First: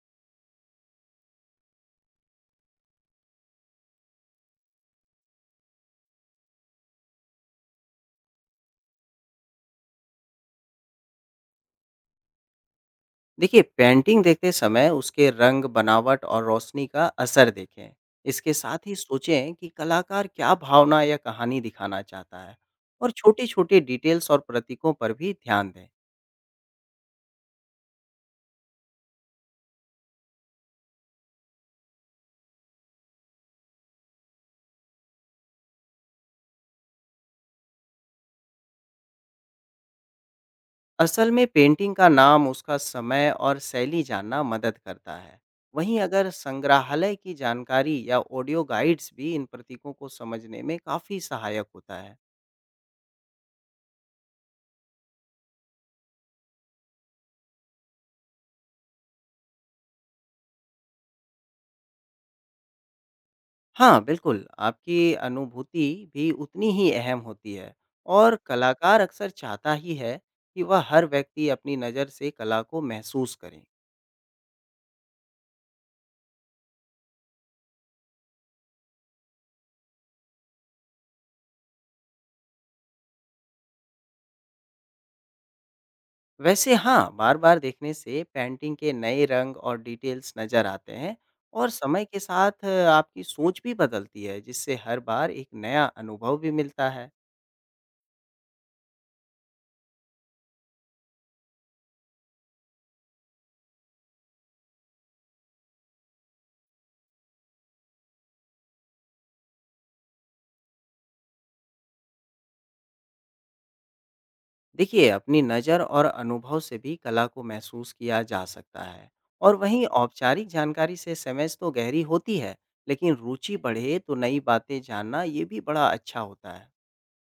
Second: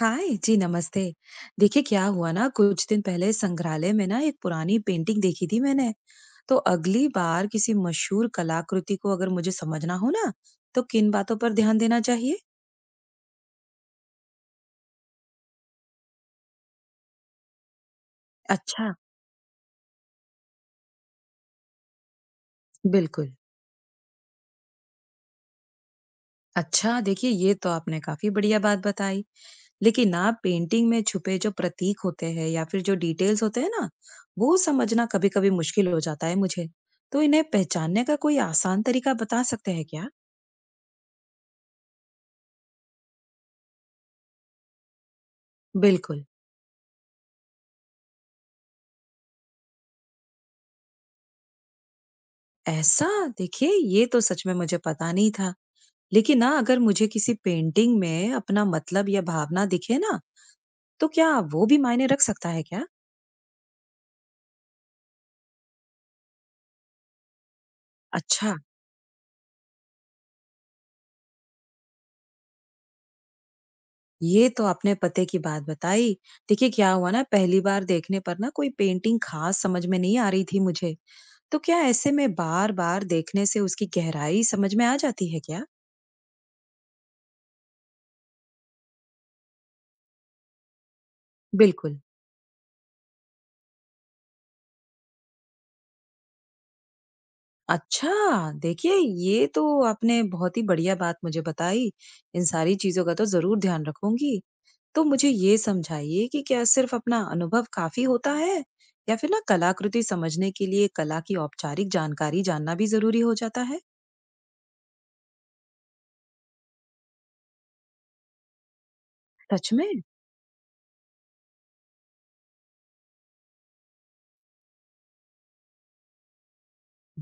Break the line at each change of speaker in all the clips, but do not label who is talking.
हाय जी, नमस्ते। देखिए, क्या हुआ ना, कुछ दिन पहले संग्रहालय में ना एक पुरानी पेंटिंग देखी थी मैंने। तो अगली बार किसी मशहूर कलाकृति को अगर मुझे समझना हो ना, तो किन बातों पर ध्यान देना चाहिए?
देखिए पेंटिंग देखते समय उसके रंग, बनावट और रोशनी का असर देखें। इसके साथ
अच्छा।
ही सोचें कि कलाकार क्या भावना या कहानी दिखाना चाहता है और
बिल्कुल।
छोटी-छोटी डिटेल्स और प्रतीकों पर भी ध्यान दें।
अच्छा, देखिए ये तो आपने काफी बढ़िया बात बताई। लेकिन ना, पेंटिंग में छुपे जो प्रतीक होते हैं या फिर जो डिटेल्स होते हैं ना, वो समझना कभी कभी मुश्किल हो जाता है मुझे। तो इन्हें पहचानने का कोई आसान तरीका बता सकते हैं क्या?
असल में पेंटिंग का नाम, उसका समय और शैली जानना मदद करता है। वहीं
बिल्कुल।
अगर संग्रहालय की जानकारी या ऑडियो गाइड्स भी इन प्रतीकों को समझने में काफ़ी सहायक होता है।
ऐसा! देखिए, ये तो सच में मुझे पता नहीं था। लेकिन ना, अगर मुझे किसी पेंटिंग में अपना मतलब या भावना दिखे ना, तो क्या वो भी मायने रख सकता है क्या?
हाँ, बिल्कुल, आपकी अनुभूति भी उतनी ही अहम होती है और
अच्छा,
कलाकार अक्सर चाहता ही है कि वह हर व्यक्ति अपनी नज़र से कला को महसूस करे।
ये तो आपने पते की बात बताई। देखिए, क्या हुआ ना, पहली बार देखने पर ना कोई पेंटिंग खास समझ में नहीं आ रही थी मुझे। तो क्या ऐसे में बार-बार देखने से उसकी गहराई समझ में आ जाती है क्या?
वैसे हाँ, बार-बार देखने से पेंटिंग के नए रंग और डिटेल्स नज़र आते हैं और
बिल्कुल।
समय के साथ आपकी सोच भी बदलती है, जिससे हर बार एक नया अनुभव भी मिलता है।
अच्छा! देखिए, ये तो आपने बहुत ही बढ़िया बात मुझे बताई। इन सारी चीज़ों का तो ज़रूर ध्यान रखूँगी। तो मुझे ये समझाइए कि क्या सिर्फ अपना अनुभव काफी होता है, या फिर ना कलाकृति समझने के लिए कला की औपचारिक जानकारी जानना भी जरूरी हो जाता है?
देखिए अपनी नज़र और अनुभव से भी कला को महसूस किया जा सकता है और
सच
वहीं
में।
औपचारिक जानकारी से समझ तो गहरी होती है, लेकिन रुचि बढ़े तो नई बातें जानना ये भी बड़ा अच्छा होता है।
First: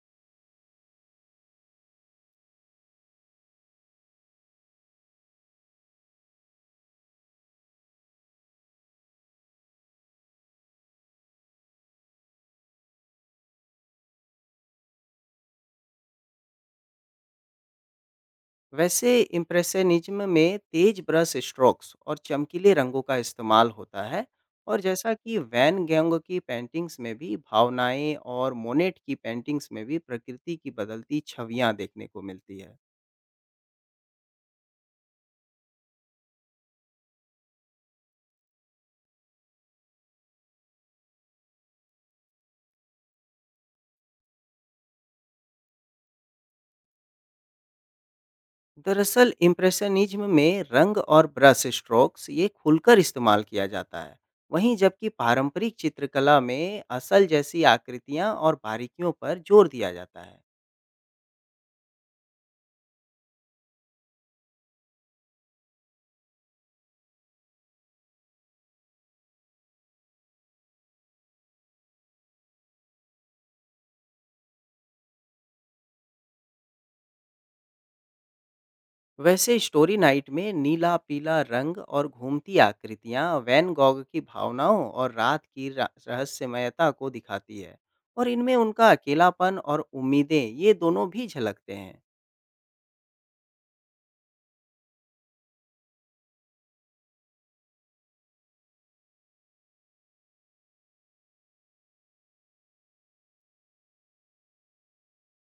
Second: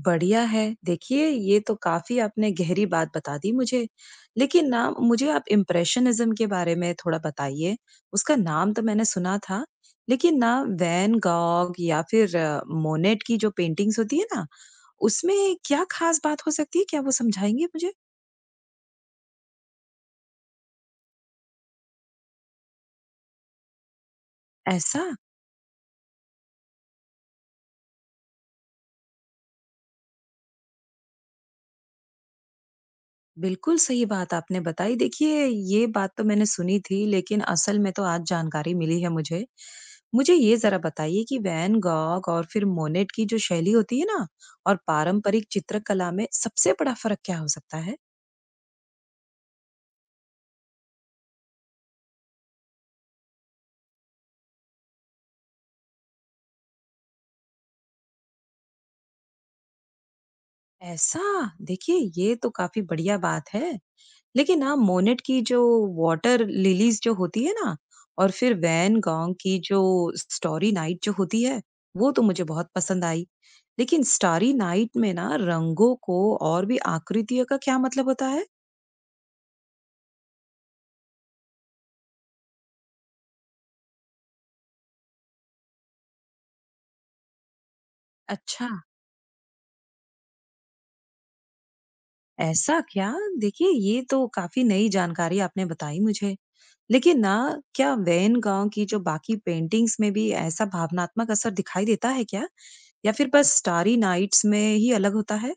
बढ़िया है। देखिए, ये तो काफी आपने गहरी बात बता दी मुझे। लेकिन ना, मुझे आप इम्प्रेशनिज्म के बारे में थोड़ा बताइए। उसका नाम तो मैंने सुना था, लेकिन ना, वैन गॉग या फिर मोनेट की जो पेंटिंग्स होती है ना, उसमें क्या खास बात हो सकती है, क्या वो समझाएंगे मुझे?
वैसे इम्प्रेशनिज्म में तेज ब्रश स्ट्रोक्स और चमकीले रंगों का इस्तेमाल होता है और
ऐसा।
जैसा कि वैन गैंग की पेंटिंग्स में भी भावनाएं और मोनेट की पेंटिंग्स में भी प्रकृति की बदलती छवियां देखने को मिलती है।
बिल्कुल सही बात आपने बताई। देखिए, ये बात तो मैंने सुनी थी, लेकिन असल में तो आज जानकारी मिली है मुझे। मुझे ये ज़रा बताइए कि वैन गॉग और फिर मोनेट की जो शैली होती है ना, और पारंपरिक चित्रकला में सबसे बड़ा फ़र्क क्या हो सकता है?
दरअसल इम्प्रेशनिज्म में रंग और ब्रश स्ट्रोक्स ये खुलकर इस्तेमाल किया जाता है, वहीं जबकि पारंपरिक चित्रकला में असल जैसी आकृतियां और बारीकियों पर जोर दिया जाता है।
ऐसा! देखिए, ये तो काफ़ी बढ़िया बात है। लेकिन ना, मोनेट की जो वाटर लिलीज जो होती है ना, और फिर वैन गॉग की जो स्टोरी नाइट जो होती है, वो तो मुझे बहुत पसंद आई। लेकिन स्टारी नाइट में ना रंगों को और भी आकृतियों का क्या मतलब होता है?
वैसे स्टोरी नाइट में नीला पीला रंग और घूमती आकृतियां वैन गॉग की भावनाओं और रात की रहस्यमयता को दिखाती है और इनमें
अच्छा।
उनका अकेलापन और उम्मीदें ये दोनों भी झलकते हैं।
ऐसा क्या? देखिए, ये तो काफी नई जानकारी आपने बताई मुझे। लेकिन ना, क्या वैन गांव की जो बाकी पेंटिंग्स में भी ऐसा भावनात्मक असर दिखाई देता है क्या, या फिर बस स्टारी नाइट्स में ही अलग होता है?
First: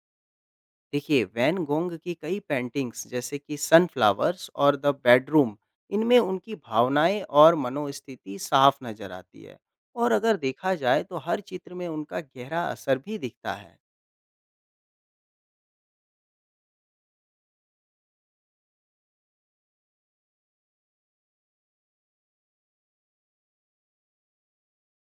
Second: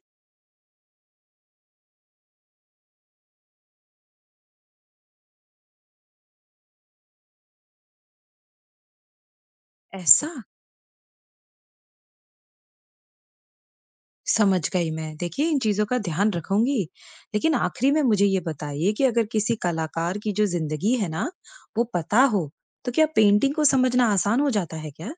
देखिए वैन गोंग की कई पेंटिंग्स जैसे कि सनफ्लावर्स और द बेडरूम, इनमें उनकी भावनाएं और मनोस्थिति साफ नजर आती है और
ऐसा।
अगर देखा जाए तो हर चित्र में उनका गहरा असर भी दिखता है।
समझ गई मैं। देखिए, इन चीज़ों का ध्यान रखूँगी। लेकिन आखिरी में मुझे ये बताइए कि अगर किसी कलाकार की जो ज़िंदगी है ना, वो पता हो, तो क्या पेंटिंग को समझना आसान हो जाता है क्या?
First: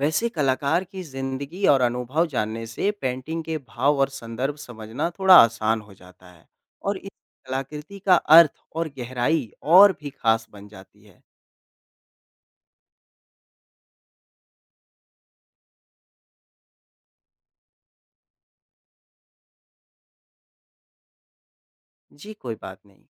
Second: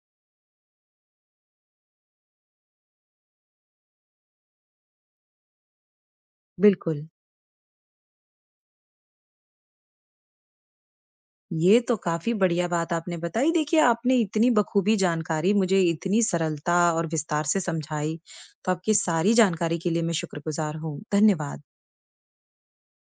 वैसे कलाकार की जिंदगी और अनुभव जानने से पेंटिंग के भाव और संदर्भ समझना थोड़ा आसान हो जाता है और
बिल्कुल।
इस कलाकृति का अर्थ और गहराई और भी खास बन जाती है।
ये तो काफ़ी बढ़िया बात आपने बताई। देखिए, आपने इतनी बखूबी जानकारी मुझे इतनी सरलता और विस्तार से समझाई। तो आपकी सारी जानकारी के लिए मैं शुक्रगुज़ार हूँ। धन्यवाद।
जी कोई बात नहीं।